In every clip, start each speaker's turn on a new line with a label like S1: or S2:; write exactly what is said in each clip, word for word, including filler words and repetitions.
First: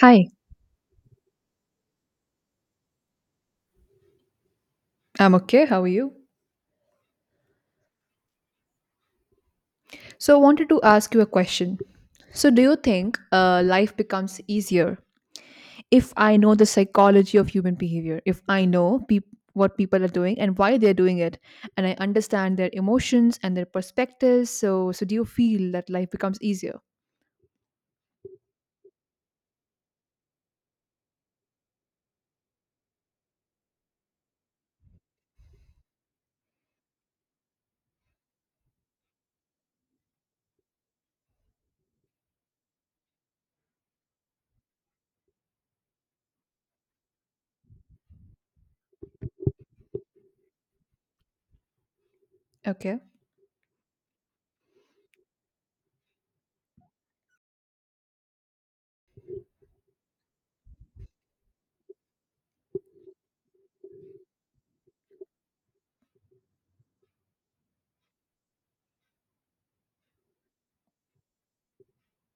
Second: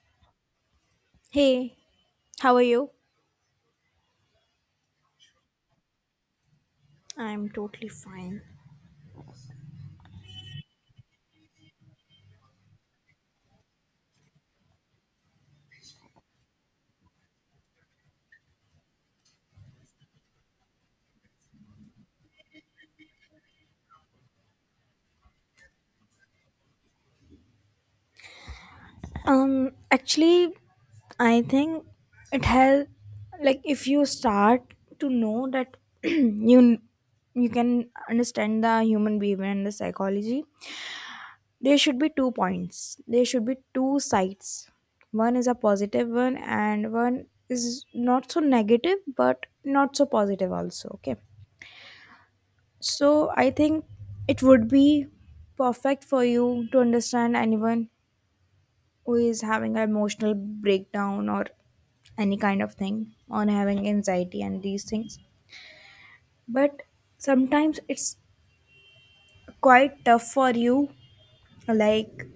S1: Hi,
S2: Hey, how are you?
S1: I'm okay. How are you?
S2: I'm totally fine.
S1: So, I wanted to ask you a question. So, do you think uh, life becomes easier if I know the psychology of human behavior? If I know peop what people are doing and why they're doing it, and I understand their emotions and their perspectives, so so do you feel that life becomes easier?
S2: Um, actually, I think it has, like, if you start to know that you you can understand the human behavior and the psychology, there should be two points. There should be two sides. One is a positive one, and one is not so negative, but not so positive also. Okay,
S1: Okay.
S2: so I think it would be perfect for you to understand anyone who is having an emotional breakdown or any kind of thing on having anxiety and these things, but sometimes it's quite tough for you, like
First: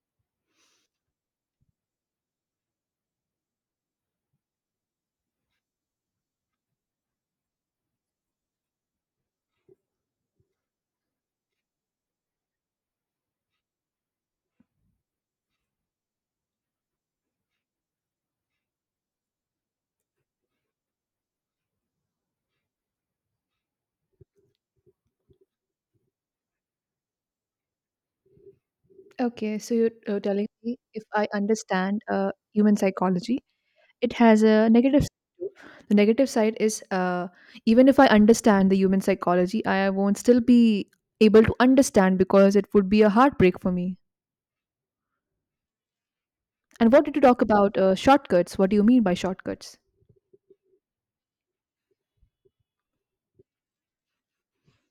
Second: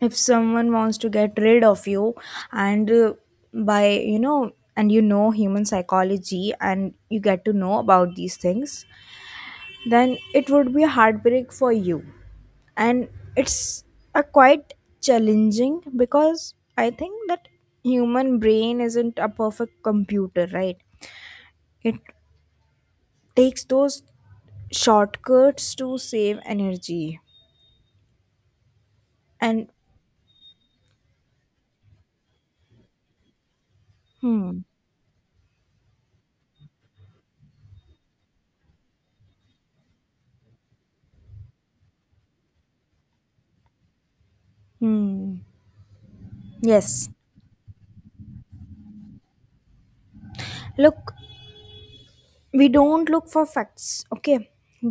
S2: if someone wants to get rid of you and uh, by you know, and you know human psychology and you get to know about these things, then it would be a heartbreak for you, and it's a quite challenging because I think that human brain isn't a perfect computer, right? It takes those shortcuts to save energy.
S1: Okay.
S2: And
S1: So you're uh, telling me if I understand uh, human psychology, it has
S2: hmm,
S1: a negative side too. The negative side is uh, even if I understand the human psychology, I won't still be able to understand because it would be a heartbreak for me.
S2: hmm,
S1: And what
S2: yes,
S1: did you talk about uh, shortcuts? What do you mean by shortcuts?
S2: look, we don't look for facts. Okay,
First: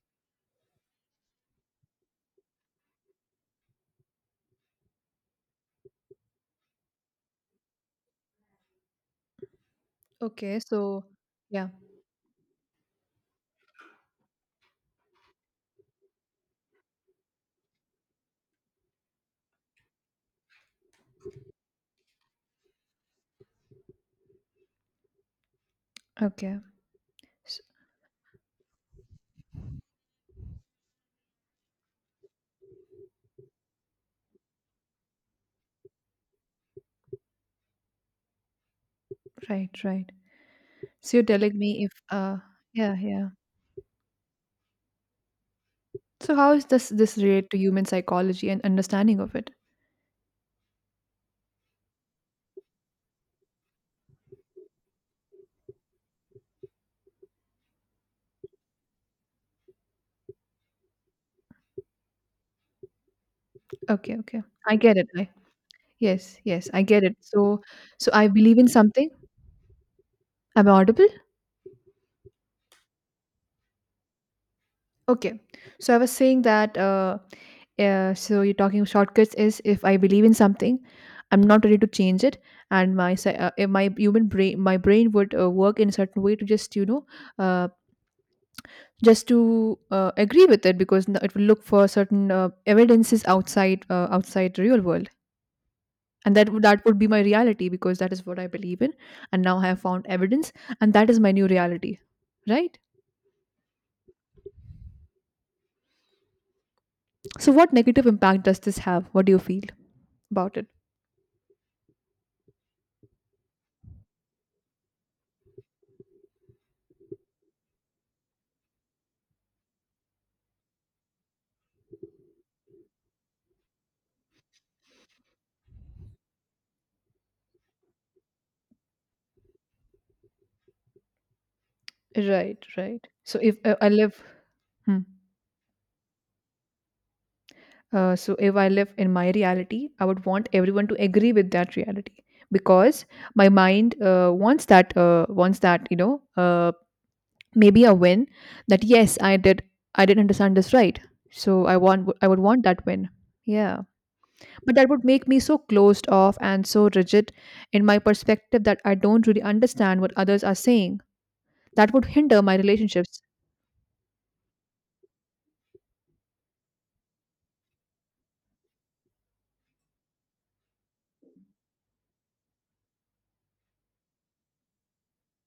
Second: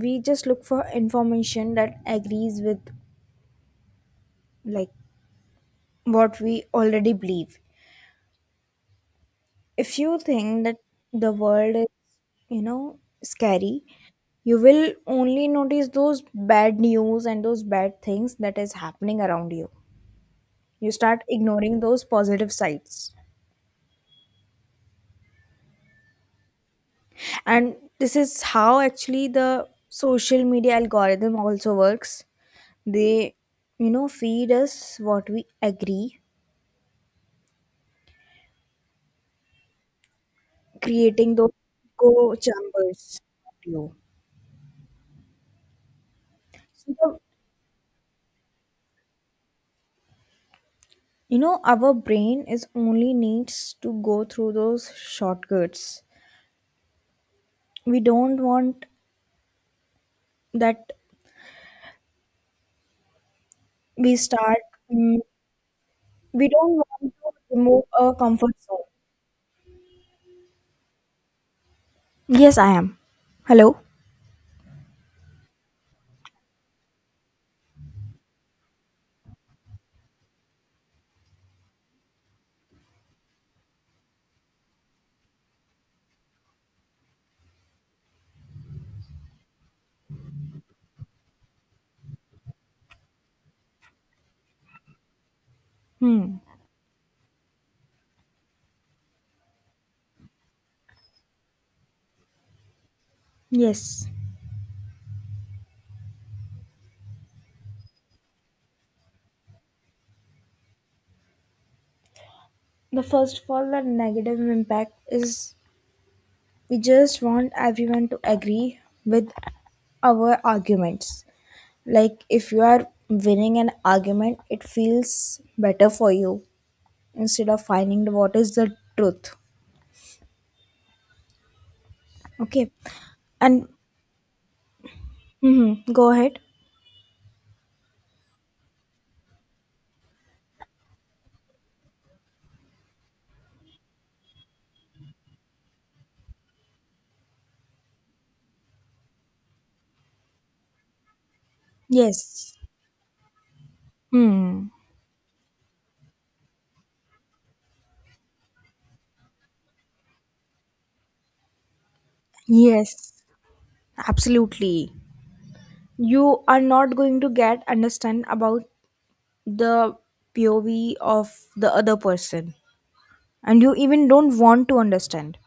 S2: we just look for information that agrees with, like, what we already believe. If you
S1: Okay.
S2: think that
S1: So,
S2: the
S1: yeah.
S2: world is, you know, scary, you will only notice those bad news and those bad things that is happening around you. You start ignoring those positive sides,
S1: Okay. S-
S2: and this is how actually the social media algorithm also works. They, you know, feed us what we agree,
S1: right, right. So you're
S2: creating those
S1: telling me if
S2: echo
S1: uh yeah,
S2: chambers
S1: yeah.
S2: around you.
S1: So how is this
S2: So
S1: this
S2: the,
S1: relate to human psychology and understanding of it?
S2: you know, our brain is only needs to go through those shortcuts. We don't want that we
S1: Okay, okay,
S2: start,
S1: I get it.
S2: mm,
S1: I Yes,
S2: we
S1: yes,
S2: don't
S1: I
S2: want
S1: get it.
S2: to
S1: So,
S2: remove
S1: so
S2: our
S1: I
S2: comfort
S1: believe in
S2: zone.
S1: something. Am I audible?
S2: Yes, I am. Hello?
S1: Okay. So I was saying that. Uh, uh, so you're talking shortcuts is if I believe in something, I'm not ready to change it, and my psy- uh, if my human brain, my brain would uh, work in a certain way to just you know, uh, just to uh, agree with it because n- it will look for certain uh, evidences outside uh, outside the real world, and
S2: Hmm.
S1: that would- that would be my reality because that is what I believe in, and now I have found evidence, and that is my new reality, right?
S2: Yes.
S1: So, what negative impact does this have? What do you feel about it?
S2: The first of all, the negative impact is we just want everyone to agree with our arguments. Like, if you are winning an argument, it feels better for you instead of finding the what is the truth.
S1: Right,
S2: Okay.
S1: right. So if
S2: And
S1: uh, I live, Hmm.
S2: hmm, go ahead.
S1: uh, so if I live in my reality, I would want everyone to agree with that reality because my mind uh, wants that, uh, wants that, you know, uh, maybe a win, that yes, I did, I did understand this right. So I want, I would
S2: Yes.
S1: want that win. Yeah,
S2: Hmm.
S1: but that would make me so closed off and so rigid in my perspective that I don't really understand what others are saying. That would hinder my
S2: Yes,
S1: relationships.
S2: absolutely. You are not going to get understand about the pov of the other person, and you even don't want to understand.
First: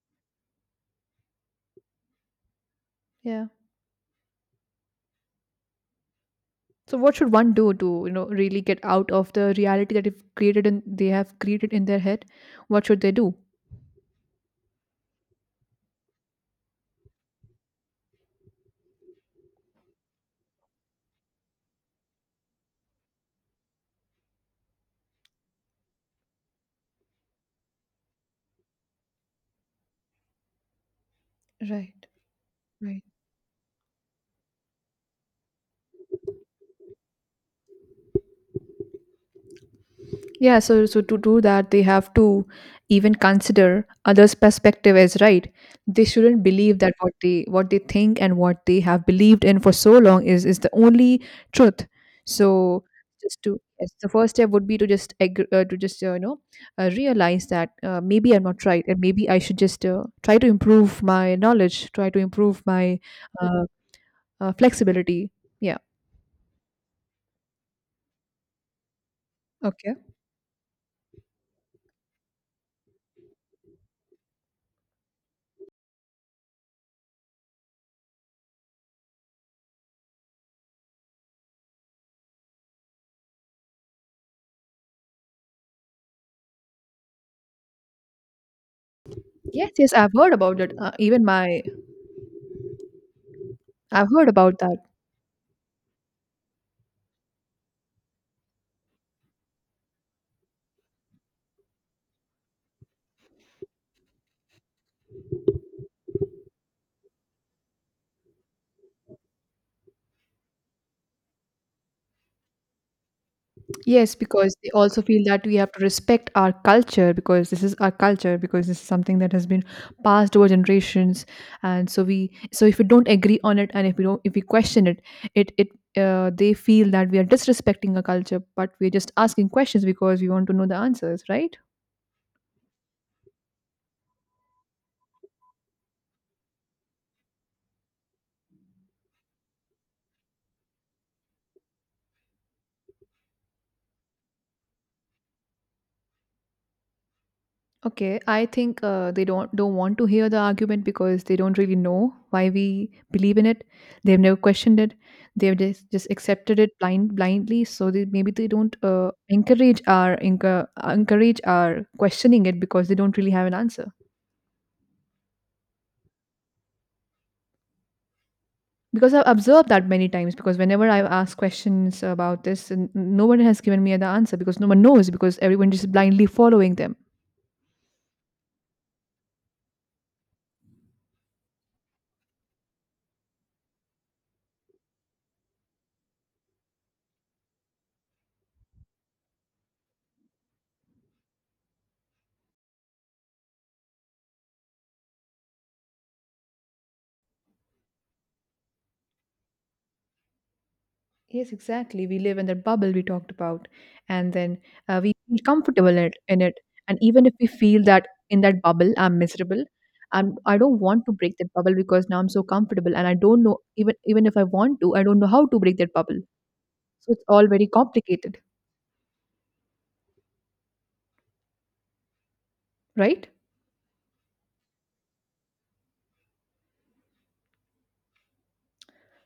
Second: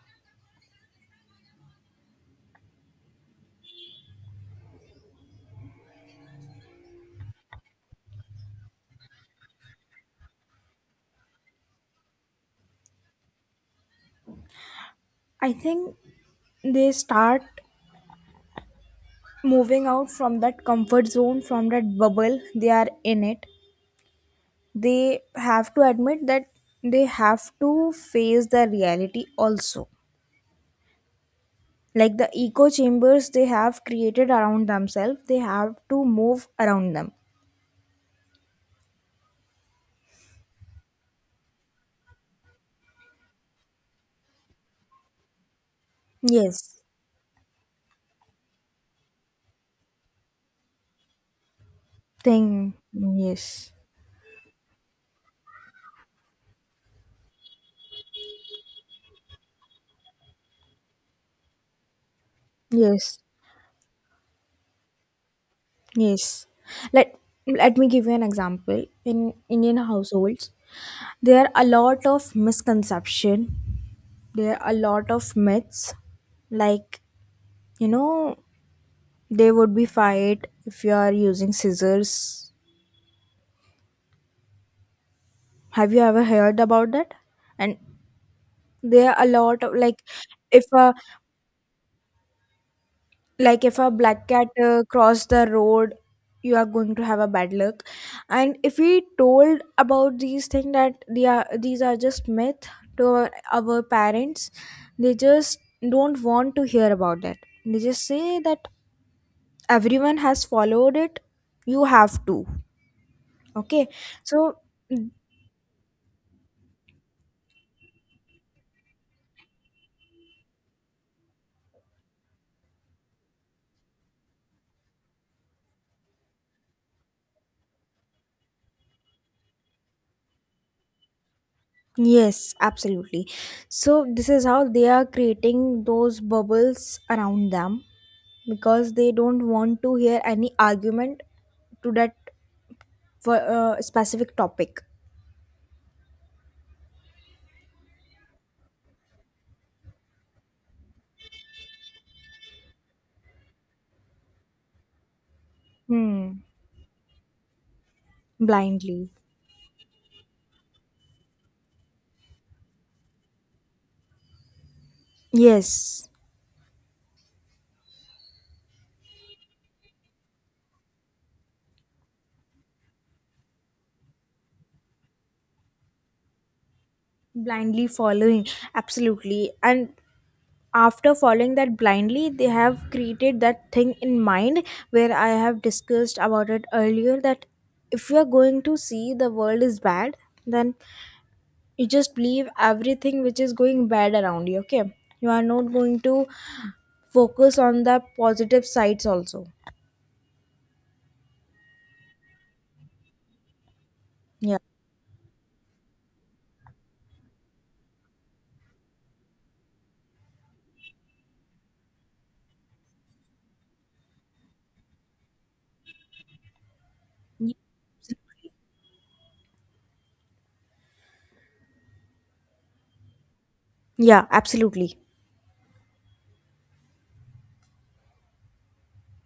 S1: Yeah. So what should one do to, you know, really get out of the reality that they've created and they have created in their head? What should they do?
S2: I think they start moving out from that comfort zone, from that bubble they are in it. They have to admit that they have to face the reality also.
S1: Right.
S2: Like the echo
S1: Right.
S2: chambers they have created around themselves, they have to move around them.
S1: Yeah, so so to do that, they have to even consider others' perspective as right. They shouldn't believe
S2: Yes.
S1: that what they what they think and what they have believed in for so long is is the only truth.
S2: Thing.
S1: So just to
S2: Yes,
S1: yes, the first step would be to just ag- uh, to just uh, you know uh, realize that uh, maybe I'm not right, and maybe I should just uh, try to improve my knowledge, try to improve my
S2: yes,
S1: uh, uh, flexibility. Yeah.
S2: yes. Let let me give you an example. In Indian
S1: Okay.
S2: households there are a lot of misconception, there are a lot of myths, like, you know, they would be fired if you are using scissors. Have you ever heard about that? And there are a lot
S1: Yes.
S2: of,
S1: Yes.
S2: like,
S1: I've heard about
S2: if
S1: it. Uh,
S2: a
S1: even my
S2: like if a
S1: I've
S2: black
S1: heard
S2: cat
S1: about that.
S2: uh, cross the road, you are going to have a bad luck. And if we told about these things that they are these are just myth to our, our parents, they just don't want to hear about that. They just say that everyone has followed it. You have to. Okay.
S1: Yes, because
S2: So
S1: they also feel that we have to respect our culture because this is our culture because this is something that has been passed over generations, and so we so if we don't agree on it and if we don't if we question it, it it uh, they feel that we are disrespecting our culture, but we're just asking questions because we want to know the answers, right?
S2: yes, absolutely. So this is how they are creating those bubbles around them because they don't want to hear any argument to that for uh, specific topic.
S1: Okay, I think uh, they don't don't want to hear the argument because they don't really know why we believe in it. They've never questioned it. They've just, just
S2: Hmm.
S1: accepted it blind blindly. So they, maybe they don't
S2: Blindly.
S1: uh, encourage our encour- encourage our questioning it because they don't really have an answer.
S2: Yes.
S1: Because I've observed that many times. Because whenever I've asked questions about this, and no one has given me the answer because no one knows because everyone just blindly following them.
S2: Blindly following. Absolutely. And after following that blindly, they have created that thing in mind where I have discussed about it earlier that if you are going to see the world is bad, then you just believe everything which is going bad around you. Okay, you are not going to focus on the positive sides also.
S1: Yes, exactly. We live in that bubble we talked about, and
S2: Yeah.
S1: then uh, we feel comfortable in it, in it. And even if we feel that in that bubble, I'm miserable. I'm. I don't want to break that bubble because now I'm so comfortable, and I don't know, even even if I want to, I don't know how to break that bubble. So it's all very complicated, right?
S2: Yeah, absolutely.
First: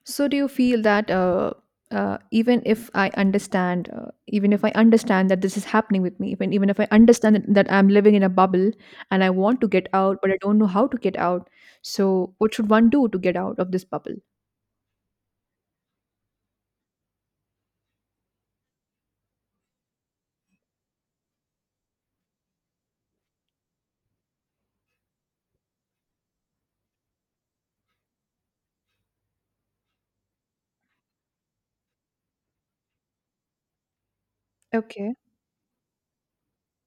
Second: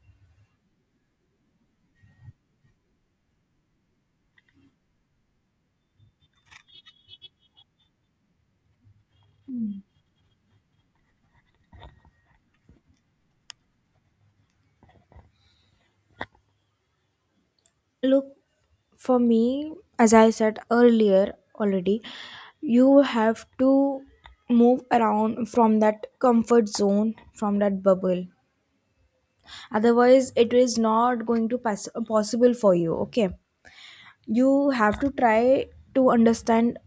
S1: So do you feel that uh, uh, even if I understand, uh, even if I understand that this is happening with me, even even if I understand that, that I'm living in a bubble and I want to get out, but I don't know how to get out. So what should one do to get out of this bubble?
S2: Look, for me, as I said earlier already, you have to move around from that comfort zone, from that bubble, otherwise it is not going to pass- possible for you. Okay, you have to
S1: Okay.
S2: try to understand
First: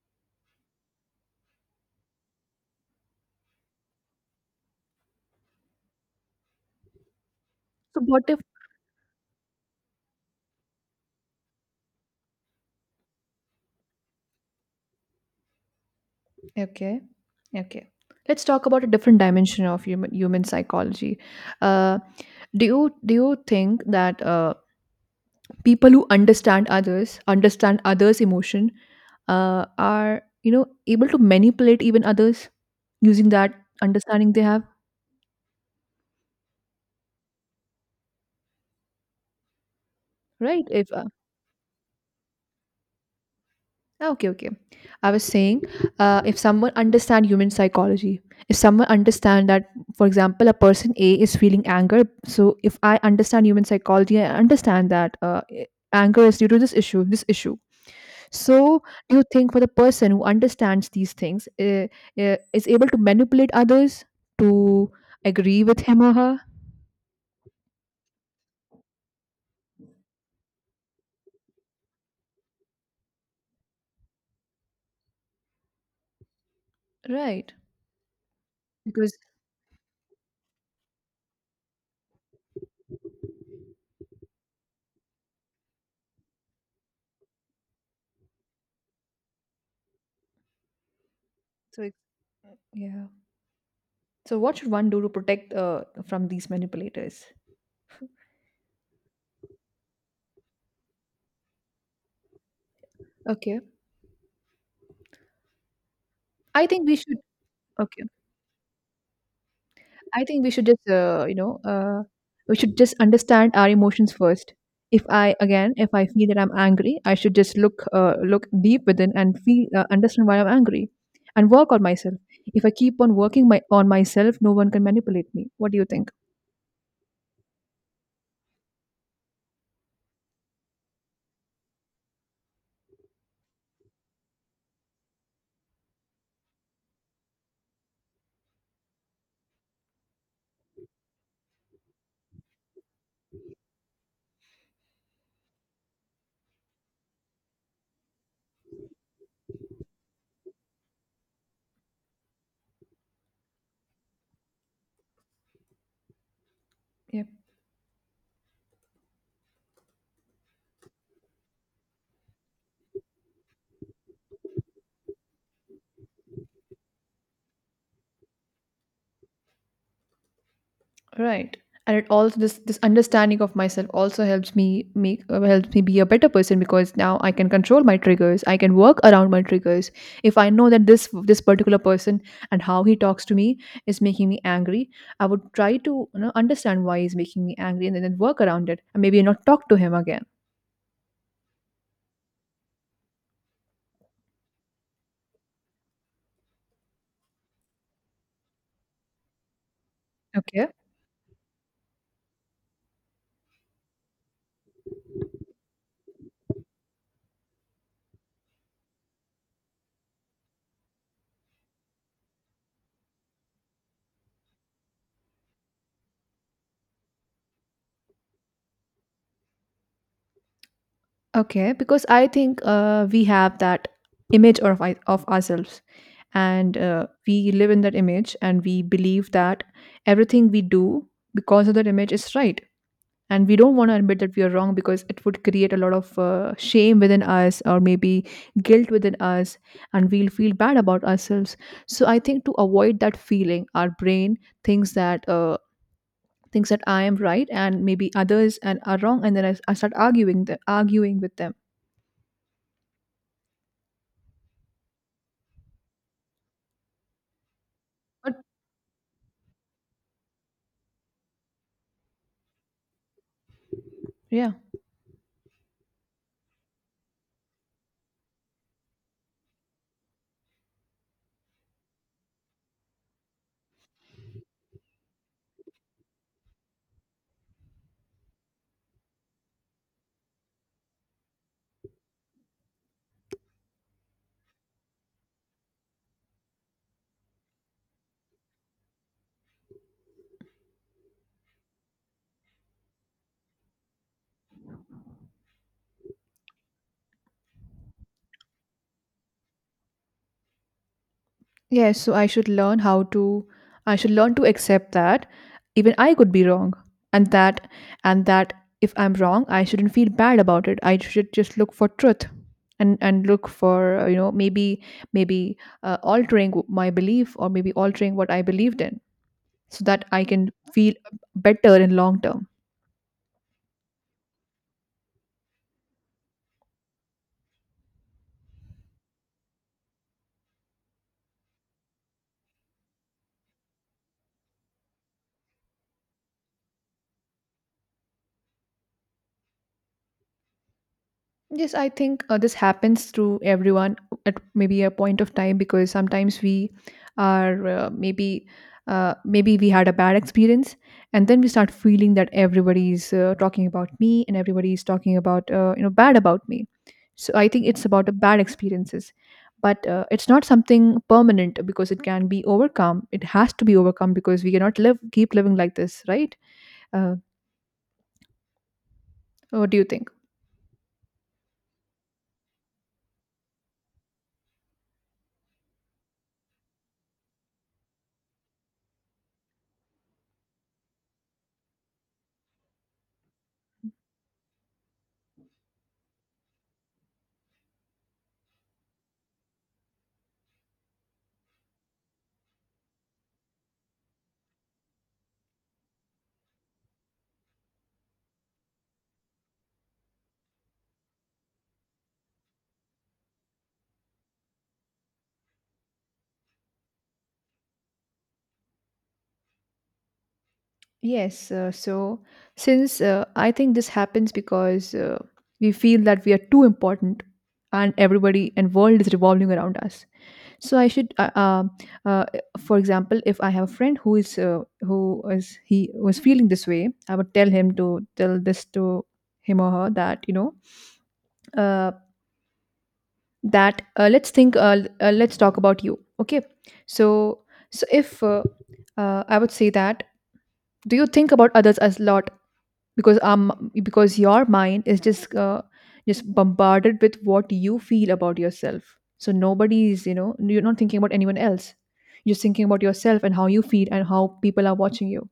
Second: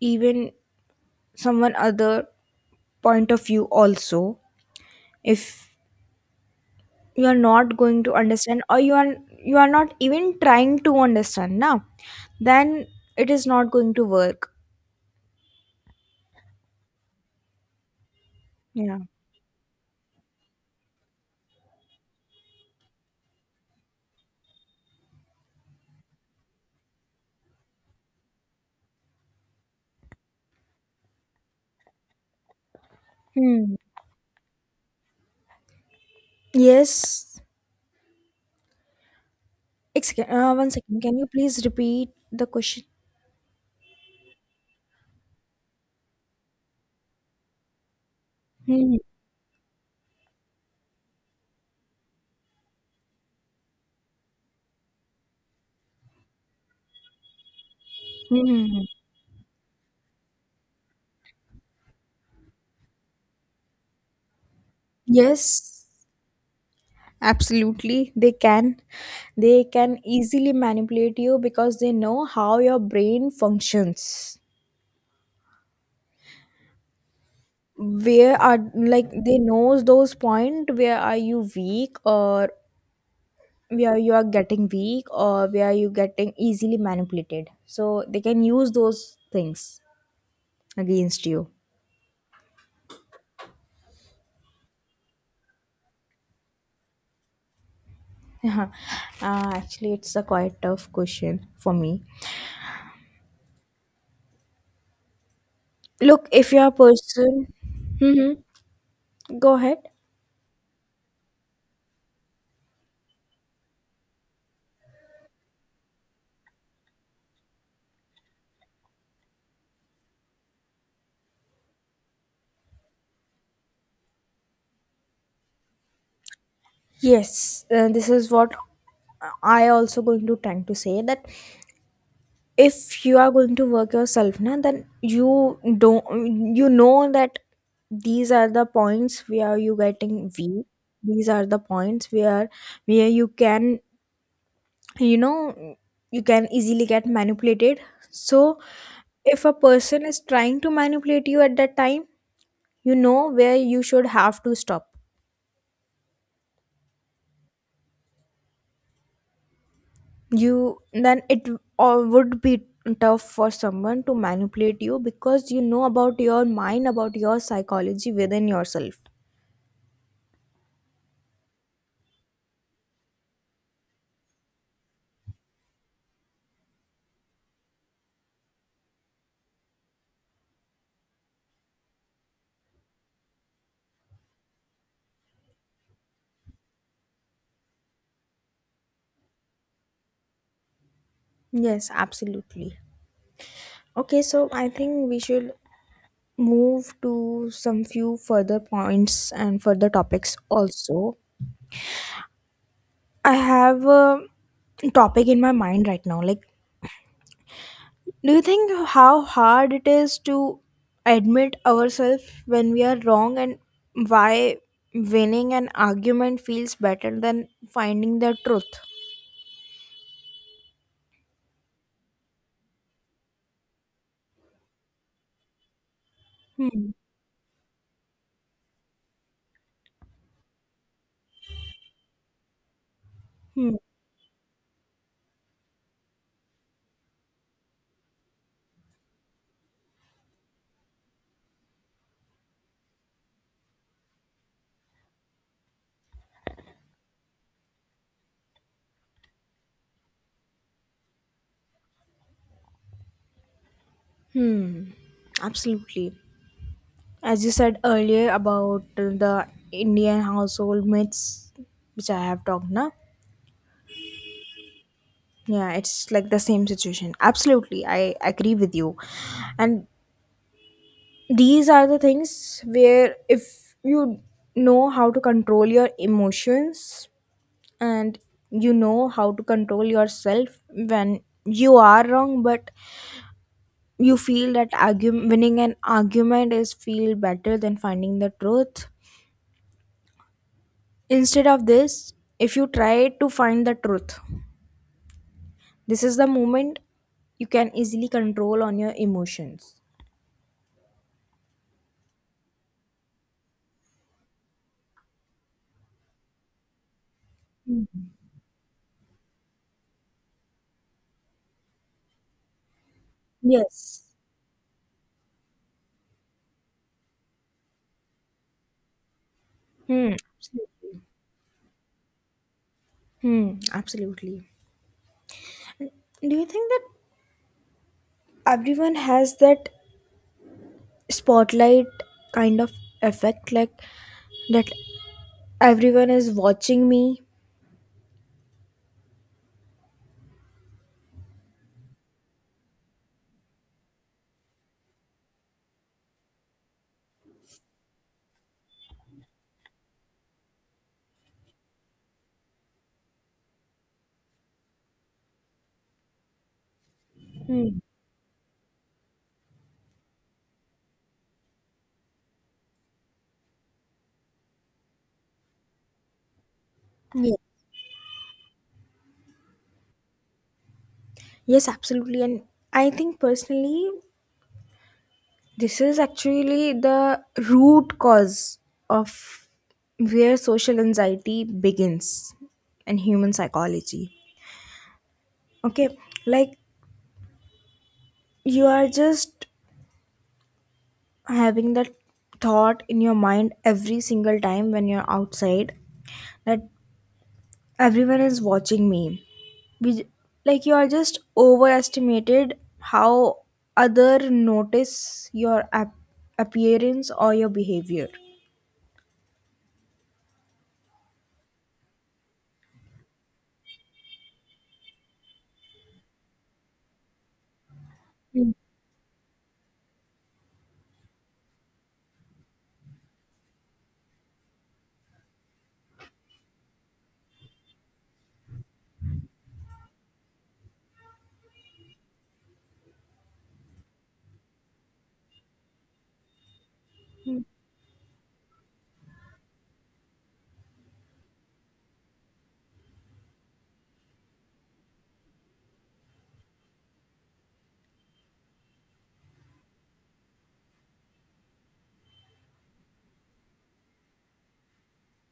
S2: even someone other point of view also. If you are not
S1: So
S2: going to
S1: what if?
S2: understand, or you are you are not even trying to understand now, then it is not going to work.
S1: Okay. Okay. Let's talk about a
S2: Yeah.
S1: different dimension of human human psychology. Uh, do you do you think that uh, people who understand others understand others emotion uh, are you know able to manipulate even others using that
S2: Hmm.
S1: understanding they have.
S2: Yes. Excuse, uh,
S1: Right.
S2: one
S1: if
S2: second,
S1: uh,
S2: can you please repeat the question?
S1: ah, okay, okay, I was saying, uh, if someone understand human psychology, if someone
S2: Hmm.
S1: understand that, for example, a person A is feeling anger, so if I understand human psychology, I understand that uh, anger is due to this issue this issue. So,
S2: Hmm.
S1: do you think for the person who understands these things uh, uh, is able to manipulate others to agree with
S2: Yes,
S1: him or her?
S2: absolutely they can. They can easily manipulate you because they know how your brain functions.
S1: Right.
S2: Where are, like,
S1: Because
S2: they knows those point where are you weak or where you are getting weak, or where you getting easily manipulated, so they can use those things against you.
S1: so it- yeah. So what should one do to protect uh, from these manipulators?
S2: uh, actually it's a quite tough question for me.
S1: Okay.
S2: Look, if you're
S1: I
S2: a
S1: think we should
S2: person.
S1: Okay.
S2: Hmm, go ahead.
S1: I think we should just, uh, you know, uh, we should just understand our emotions first. If I again, if I feel that I'm angry, I should just look, uh, look deep within and feel, uh, understand why I'm angry, and work on myself. If I keep on working my on myself, no one can manipulate me. What do you think?
S2: Yes, uh, this is what I also going to tend to say that if you are going to work yourself na, then you don't, you know that these are the points where you getting weak, these are the points where where you can, you know, you can easily get manipulated. So if a person is trying to manipulate you at that time, you know where you should have to stop
S1: Yeah.
S2: you, then it uh, would be tough for someone to manipulate you because you know about your mind, about your psychology within yourself.
S1: Right. And it also, this this understanding of myself also helps me make uh, helps me be a better person, because now I can control my triggers. I can work around my triggers. If I know that this this particular person and how he talks to me is making me angry, I would try to, you know, understand why he's making me angry and then work around it and maybe not talk to him again.
S2: Yes, absolutely. Okay, so I think we should move to some few further points and further topics
S1: Okay.
S2: also. I have a topic in my mind right now, like, do you think how hard it is to admit ourselves when we are wrong and why winning an argument feels better than finding the truth?
S1: Okay, because I think uh, we have that image of I- of ourselves, and
S2: Hmm.
S1: uh, we live in that image, and we believe that everything we do because of that image is right, and we
S2: Hmm.
S1: don't want to admit that we are wrong because it would create a lot of uh, shame within us, or maybe guilt within us, and we'll feel bad about ourselves. So I think, to avoid that feeling, our brain thinks that. Uh, thinks that I am right and maybe others and are wrong, and then i, I start arguing the, arguing with them,
S2: Absolutely. As you said earlier
S1: but
S2: about the Indian household myths, which I have talked now.
S1: yeah.
S2: Yeah, it's like the same situation. Absolutely. I agree with you. And these are the things where if you know how to control your emotions and you know how to control yourself when you are wrong, but you feel that argu- winning an argument is feel better than finding the truth. Instead of this, if you try to find the truth, this is the moment you can easily control on your emotions.
S1: Yes, so I should learn how to I should learn to accept that even I could be wrong, and that and that if I'm wrong, I shouldn't feel bad about it. I should just look for truth and and look for,
S2: Yes.
S1: uh, you know maybe maybe uh, altering w- my belief, or maybe altering what I believed in, so that
S2: Hmm,
S1: I can feel
S2: absolutely.
S1: better in long term.
S2: Hmm, absolutely. Do you think that everyone has that spotlight kind of effect, like, that everyone is watching me?
S1: Yes, I think uh, this happens through everyone at maybe a point of time because sometimes we are uh, maybe uh, maybe we had a bad experience, and then we start feeling that everybody's uh, talking about me and everybody is talking about, uh, you know bad about me. So I think it's about the bad experiences, but uh, it's not something permanent because it can be overcome. It has to be overcome because we cannot live keep living like this, right? Uh,
S2: Yeah.
S1: what do you think?
S2: Yes, absolutely. And I think personally, this is actually the root cause of where social anxiety begins in human psychology. Okay, like you are just having that thought in your mind every single time when you're outside that everyone is watching me. We, like, you are just overestimated how other notice your ap- appearance or your behavior.
S1: Yes, uh, so since uh, I think this happens because uh, we feel that we are too important and
S2: Mm.
S1: everybody and world is revolving around us. So I should, uh, um uh, for example, if I have a friend who is uh, who is he was feeling this way, I would tell him to tell this to him or her that, you know uh, that uh, let's think, uh, l- uh, let's talk about you. Okay, so so if uh, uh, I would say that, do you think about others as lot, because um because your mind is just uh, just bombarded with what you feel about yourself, so nobody is you know you're not thinking about anyone else, you're just thinking about yourself and how you feel and how people are watching you,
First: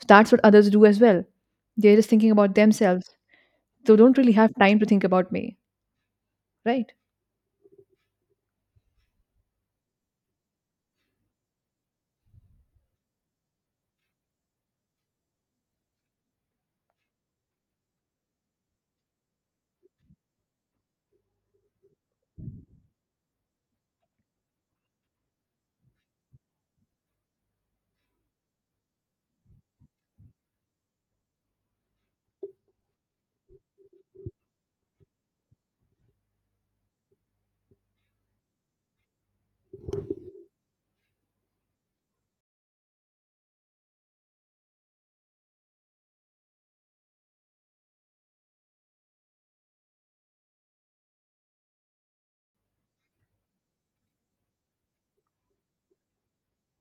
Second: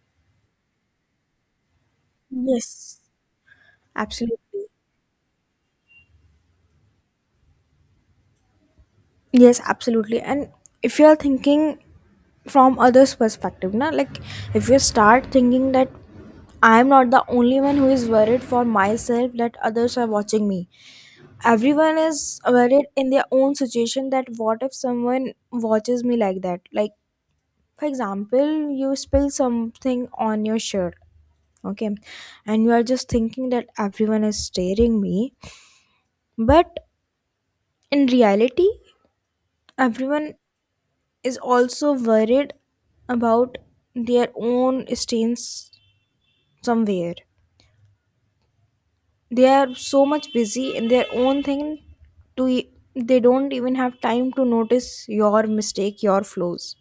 S1: so that's what others do as well, they're just thinking about
S2: Yes,
S1: themselves, they don't really have
S2: absolutely.
S1: time to think about me, right?
S2: Yes, absolutely. And if you are thinking from others perspective na, like if you start thinking that I am not the only one who is worried for myself that others are watching me, everyone is worried in their own situation that what if someone watches me like that, like for example you spill something on your shirt. Okay, and you are just thinking that everyone is staring me, but in reality everyone is also worried about their own stains somewhere. They are so much busy in their own thing to e- they don't even have time to notice your mistake, your flaws.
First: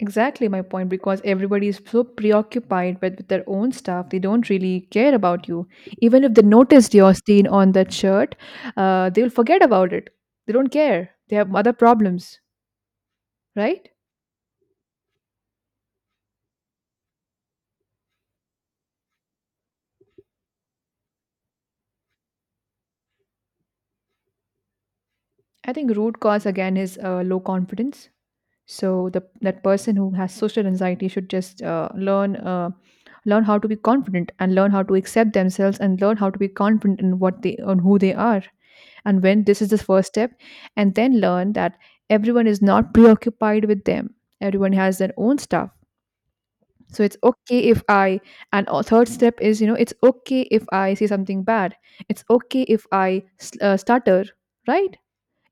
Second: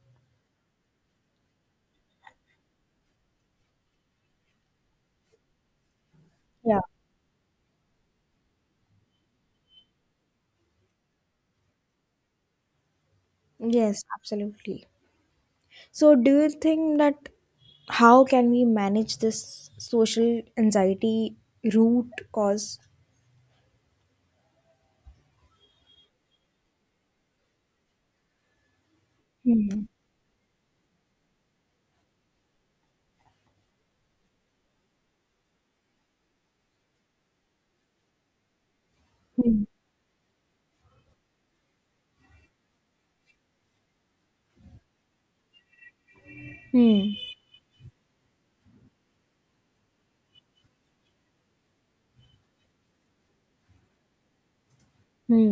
S1: Exactly my point, because everybody is so preoccupied with, with their own stuff, they don't really care about you. Even if they
S2: Yeah.
S1: noticed your stain on that shirt, uh, they'll forget about it. They don't care. They have other problems, right?
S2: Yes, absolutely. So, do you think that how can we manage this social anxiety root cause?
S1: I think root cause again is uh, low confidence. So the that
S2: Hmm.
S1: person who has social anxiety should just uh, learn uh, learn how to be confident, and learn how to accept themselves, and learn how to be confident in what they on who they are. And when this
S2: Hmm.
S1: is the first step, and then learn that everyone is not preoccupied with them, everyone has their own stuff, so
S2: Hmm.
S1: it's okay if I. And a third step is you know it's okay if I say something bad, it's okay if i s- uh, stutter, right?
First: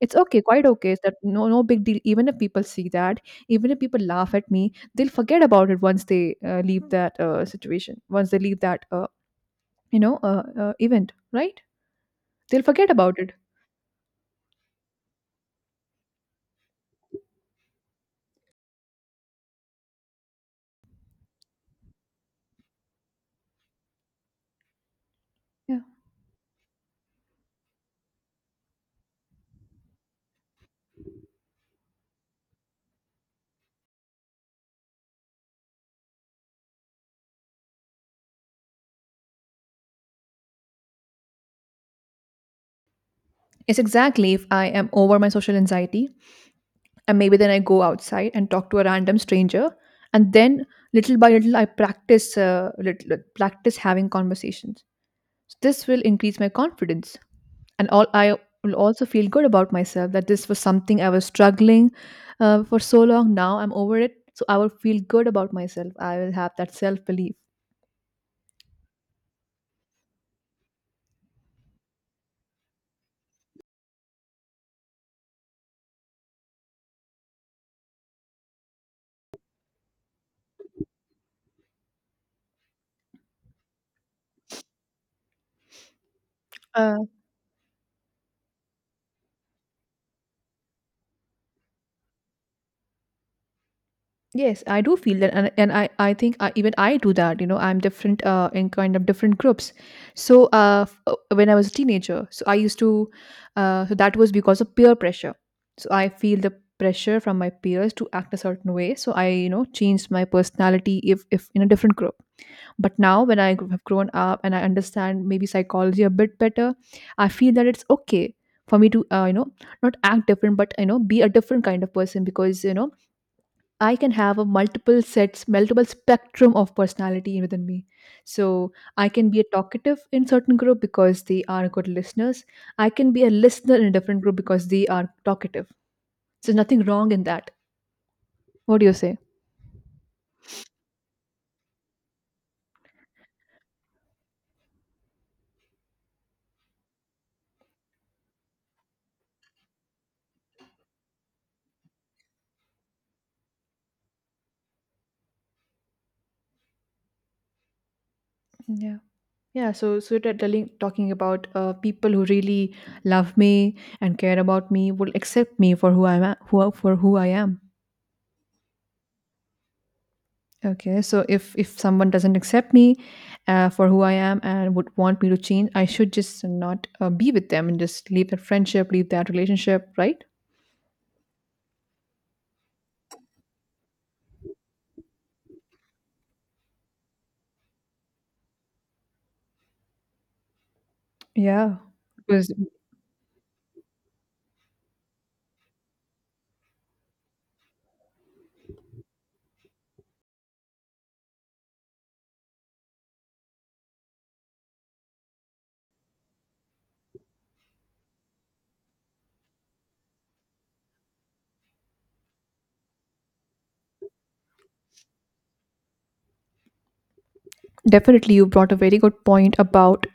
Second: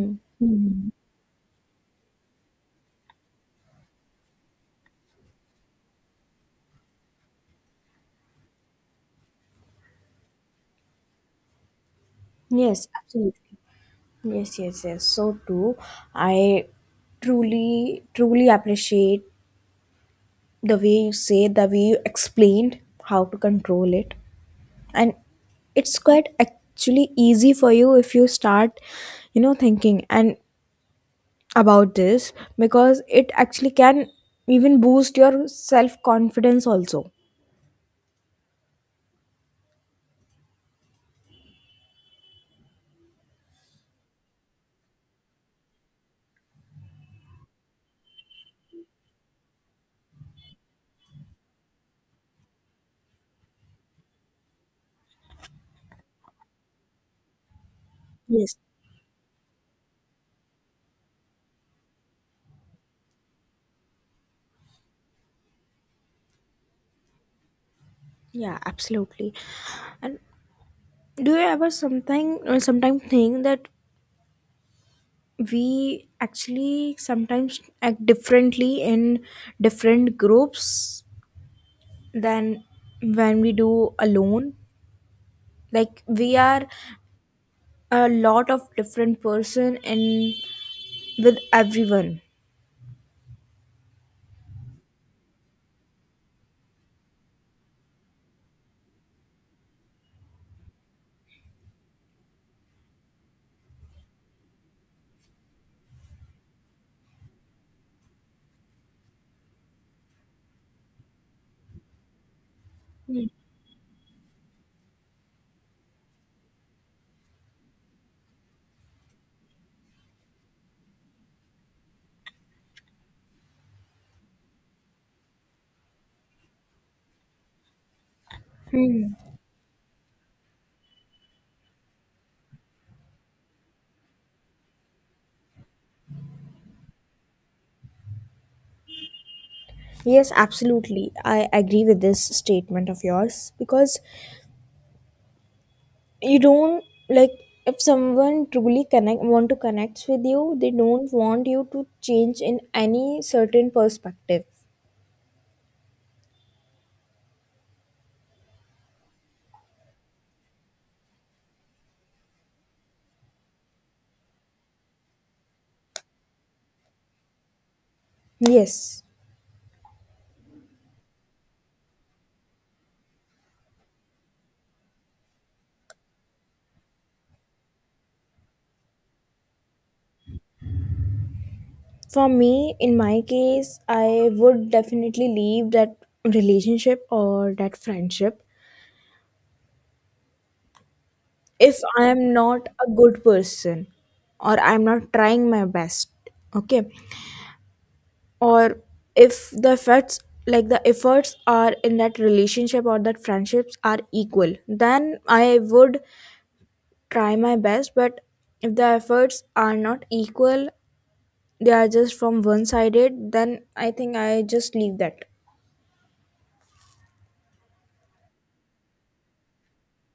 S1: It's okay, quite
S2: Hmm.
S1: okay, it's that no no big deal even if people see that, even if people laugh at me, they'll forget about it once they uh, leave that uh, situation, once they leave that uh, you know uh, uh, event, right? They'll
S2: Yes,
S1: forget about it.
S2: absolutely. Yes, yes, yes. So true. I truly, truly appreciate the way you say, the way you explained how to control it. And
S1: Yeah.
S2: it's quite actually easy for you if you start, you know, thinking. And about this because it actually can even boost your self confidence also.
S1: Yes, exactly. If I am over my social anxiety, and maybe then I go outside and talk to a random stranger, and then little by little I practice, uh, little, practice having conversations. So, this will increase my confidence, and all I
S2: Yes.
S1: will also feel good about myself that this was something I was struggling uh, for so long. Now I'm over it, so I will feel good about myself. I will have that self belief.
S2: Yeah, absolutely. And do you ever something or sometimes think that we actually sometimes act differently in different groups than when we do alone? Like we are a lot of different person in with everyone.
S1: Yes, I do feel that, and, and I, I think I, even I do that. You know, I'm different uh, in kind of different groups. So, uh, f- uh, when I was a teenager, so I used to, uh, so that was because of peer pressure. So I feel the pressure from my peers to act a certain way. So I, you know, changed my personality if, if in a different group. But now, when I gr- have grown up and I understand maybe psychology a bit better, I feel that it's okay for me to, uh, you know, not act different, but you know, be a different kind of person because you know I can have a multiple sets, multiple spectrum of personality within me. So I can be a talkative in certain group because they are good listeners. I can be a listener in a different group because they are talkative. So there's nothing wrong in that. What do you say?
S2: Yes, absolutely. I agree with this statement of yours because you don't, like if someone truly connect want to connect with you, they don't want you to change in any certain perspective.
S1: Yeah. Yeah, so so you're telling talking about uh, people who really love me and care about me will accept me for who I am, who for who I am.
S2: Yes.
S1: Okay, so if if someone doesn't accept me uh, for who I am and would want me to change, I should just not uh, be with them and just leave that friendship, leave that relationship, right?
S2: For me, in my case, I would definitely leave that relationship or that friendship
S1: Yeah.
S2: if I am
S1: Because
S2: not a good person or I'm not trying my best. Okay. Or if the effects, like the efforts are in that relationship or that friendships are equal, then I would try my best. But if the efforts are not equal, they are just from one sided, then I think I just leave that.
S1: definitely, you brought a very good point about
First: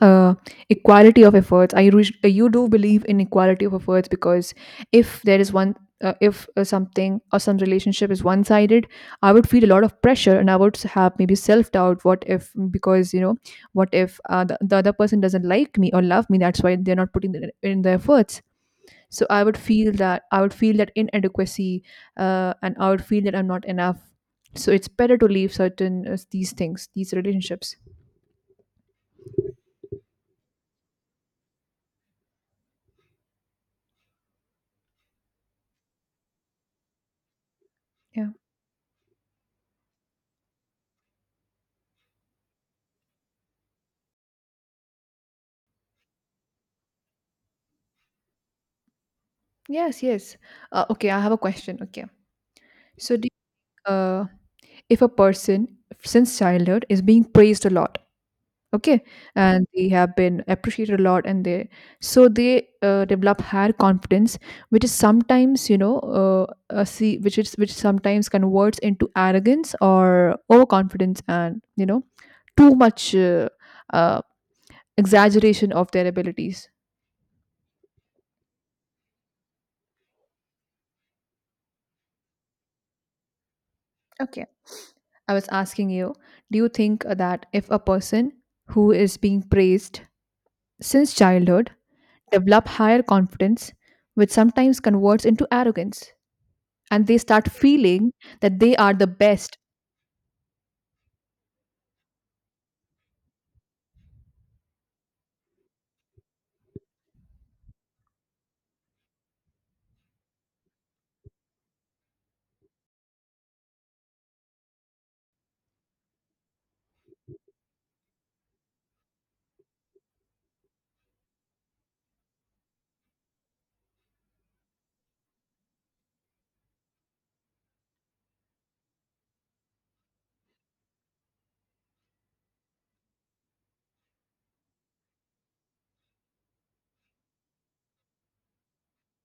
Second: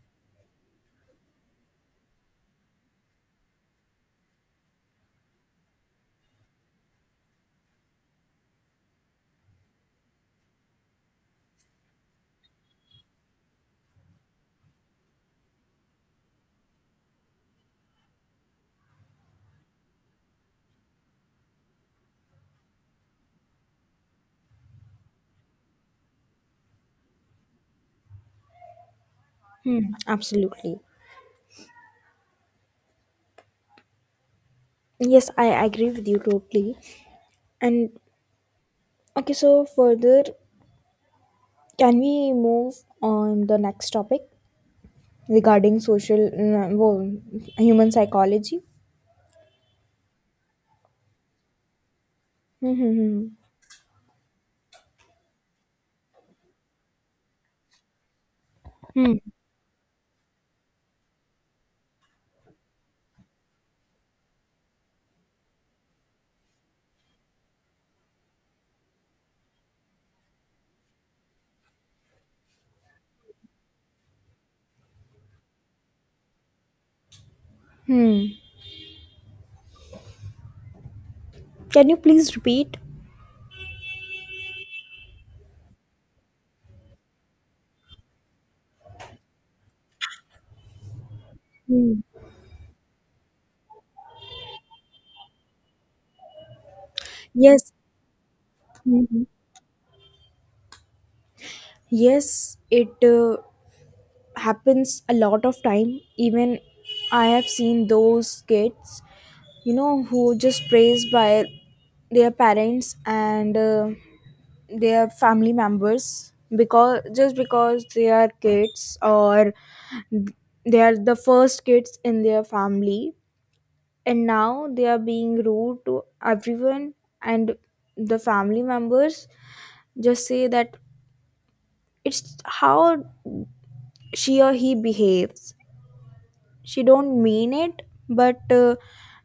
S1: uh, equality of efforts. I re- you do believe in equality of efforts because if there is one, uh, if uh, something or some relationship is one-sided, I would feel a lot of pressure and I would have maybe self-doubt. What if because you know, what if uh, the, the other person doesn't like me or love me? That's why they're not putting the, in the efforts, so I would feel that I would feel that inadequacy, uh, and I would feel that I'm not enough, so it's better to leave certain uh, these things, these relationships.
S2: Hmm, absolutely. Yes, I agree with you totally. And
S1: Yeah.
S2: okay, so further, can we move on the next topic regarding social, uh, well, human psychology.
S1: Yes, yes, uh, okay, I have a question. Okay,
S2: Hmm, hmm,
S1: so
S2: hmm.
S1: do you, uh, if a person since childhood is being praised a lot, okay,
S2: Hmm.
S1: and they have been appreciated a lot, and they so they uh, develop higher confidence, which is sometimes you know uh, uh, see which is which sometimes converts into arrogance or overconfidence, and you know too much uh, uh, exaggeration of their abilities.
S2: Can you please repeat?
S1: Okay. I was asking you, do you think that if a person who is being praised since childhood
S2: Mm.
S1: develop higher confidence, which sometimes converts into arrogance, and they start
S2: Yes.
S1: feeling that they are the
S2: Mhm.
S1: best.
S2: Yes, it uh, happens a lot of time. Even I have seen those kids, you know, who just praised by their parents and uh, their family members because just because they are kids or they are the first kids in their family, and now they are being rude to everyone, and the family members just say that it's how she or he behaves, she don't mean it, but uh,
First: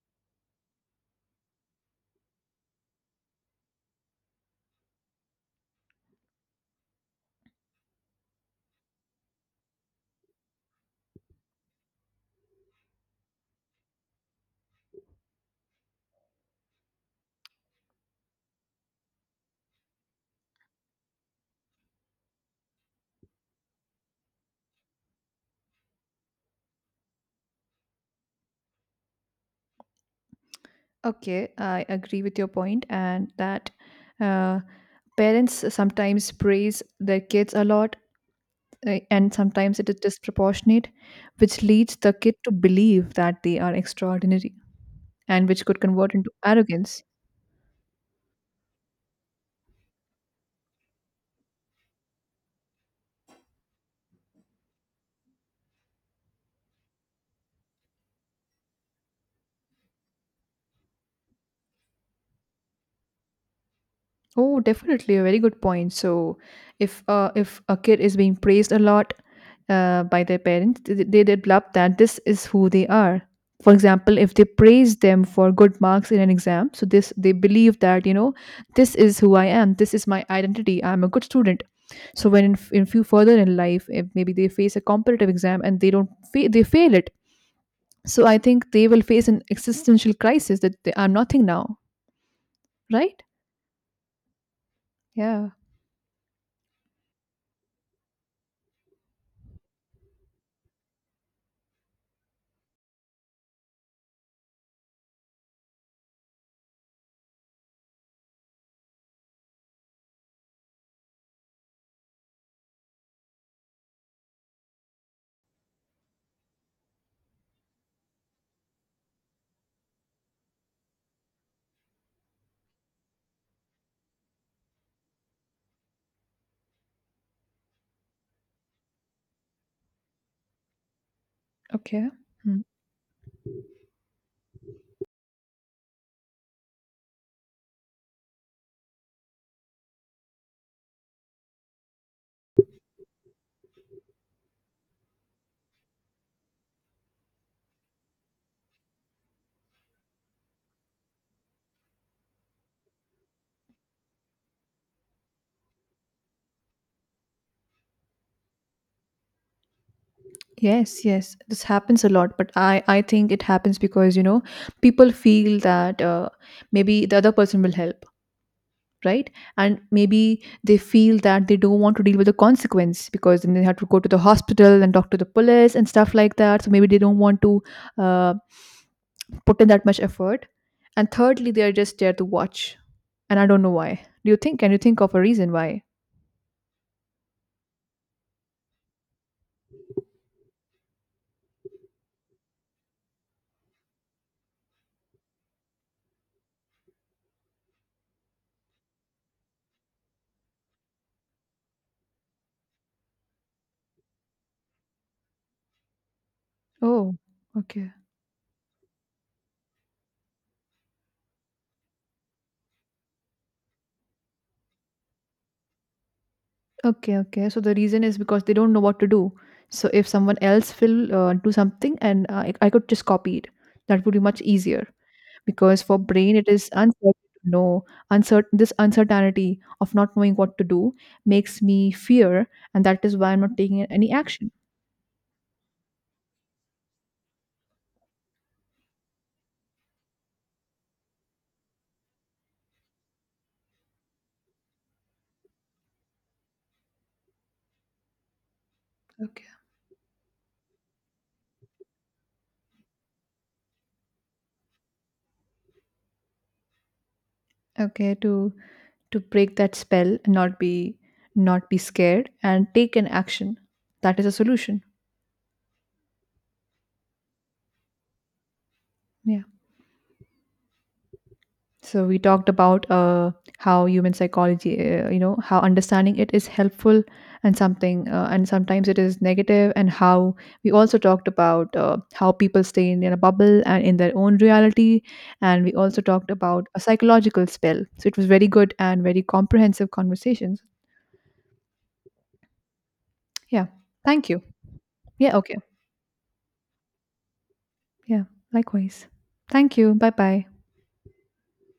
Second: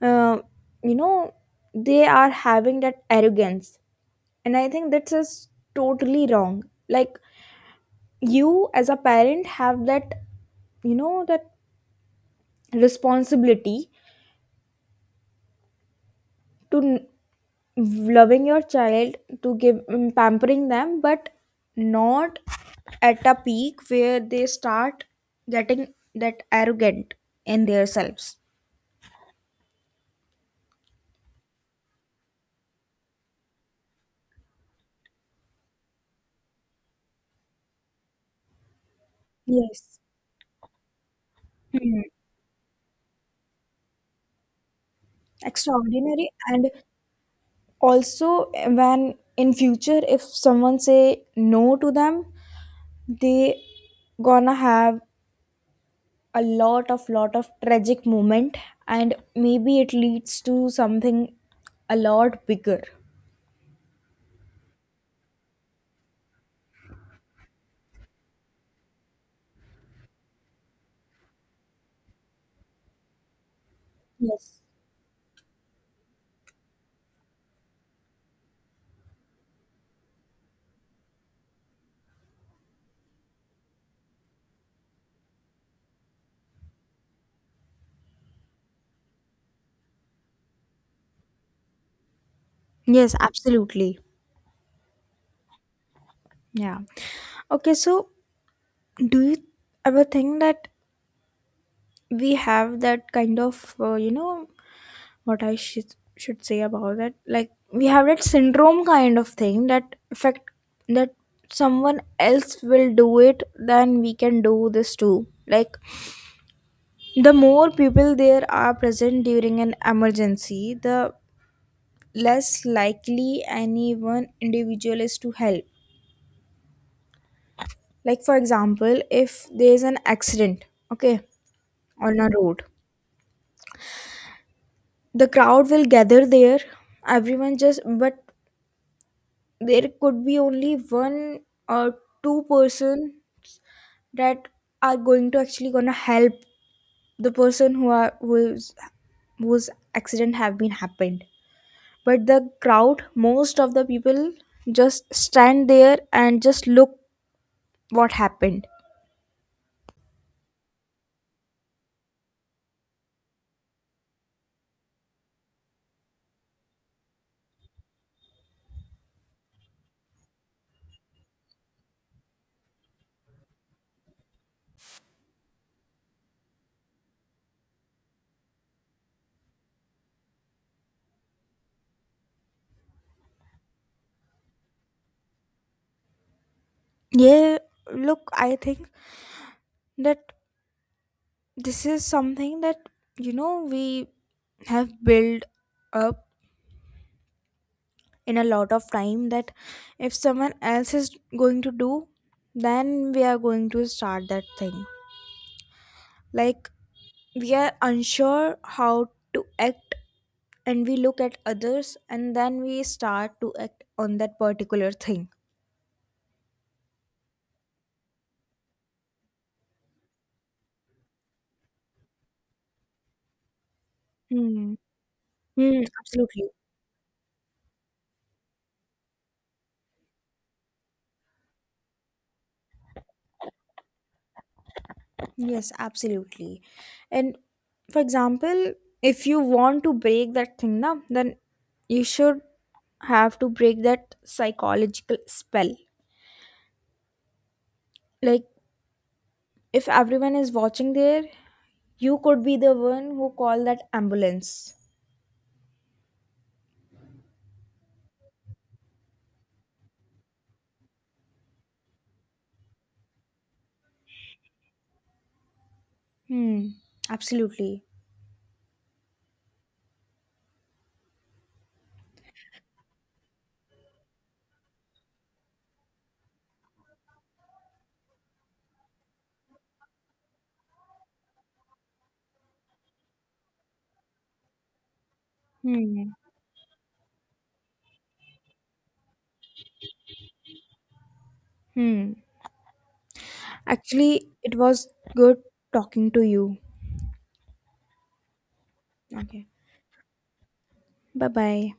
S2: uh, you know, they are having that arrogance, and I think that's just totally wrong. Like you as a parent have that, you know, that responsibility to n- loving your child, to give mm, pampering them, but not at a peak where they start getting that arrogant in themselves.
S1: Okay, I agree with your point, and that uh, parents sometimes praise their kids a lot, uh, and sometimes it is
S2: Yes.
S1: disproportionate, which leads
S2: Mhm.
S1: the kid to believe that they are extraordinary, and which could convert into
S2: Extraordinary. And
S1: arrogance.
S2: also, eh, when in future, if someone say no to them, they gonna have a lot of lot of tragic moment, and maybe it leads to something a lot bigger.
S1: Oh, definitely a very good point. So, if uh, if a kid is being praised a lot uh, by their parents, th- they develop that this is who they are. For example, if they
S2: Yes.
S1: praise them for good marks in an exam, so this they believe that you know this is who I am. This is my identity. I'm a good student. So when in, f- in few further in life, if maybe they face a competitive exam and they don't fa- they fail it, so I think they will face an existential crisis that they are nothing now,
S2: Yes,
S1: right?
S2: absolutely.
S1: Yeah.
S2: Yeah. Okay, so do you ever think that we have that kind of, uh, you know, what I should should say about that. Like we have that syndrome kind of thing that affect that someone else will do it, then we can do this too. Like the more people there are present during an emergency, the less likely any one individual is to help. Like for example, if there is an accident, okay,
S1: Okay.
S2: on a
S1: Hmm.
S2: road, the crowd will gather there, everyone just, but there could be only one or two person that are going to actually gonna help the person who are who's whose accident have been happened. But the crowd, most of the people just stand there and just look what happened.
S1: Yes, yes, this happens a lot, but I I think it happens because you know people feel that uh, maybe the other person will help, right? And maybe they feel that they don't want to deal with the consequence because then they have to go to the hospital and talk to the police and stuff like that. So maybe they don't want to uh, put in that much effort. And thirdly, they are just there to watch, and I don't know why. Do you think? Can you think of a reason why?
S2: Yeah. Look, I think that this is something that, you know, we have built up in a lot of time that if someone else is going to do, then we are going to start that thing. Like
S1: Oh,
S2: we are
S1: okay.
S2: unsure how to act, and we look at others and then we start to act on that particular thing.
S1: Okay, okay. So the reason is because they don't know what to do. So if someone else will uh, do something and uh, I I could just copy it, that would be much
S2: Hmm.
S1: easier. Because
S2: Hmm,
S1: for brain it
S2: absolutely.
S1: is uncertain to know. Uncertain, this uncertainty of not knowing what to do makes me fear, and that is why I'm not taking any action.
S2: Yes, absolutely. And for example, if you want to break that thing now, then you should have to break that psychological spell. Like
S1: Okay.
S2: if everyone is watching there, you could be the one who call that ambulance.
S1: Okay, to to break that spell and not be not be scared and take an action. That is a solution.
S2: Hmm. Absolutely.
S1: Yeah. So we talked about uh, how human psychology, uh, you know, how understanding it is helpful, and something, uh, and sometimes it is negative, and how we also talked about uh, how people stay in their bubble and in their own reality, and we also
S2: Hmm.
S1: talked about a psychological spell. So it was very good and very comprehensive conversations.
S2: Hmm.
S1: Yeah,
S2: Actually,
S1: thank you.
S2: it was
S1: Yeah,
S2: good
S1: okay.
S2: talking to you.
S1: Yeah, likewise.
S2: Okay.
S1: Thank you. Bye bye.
S2: Bye bye.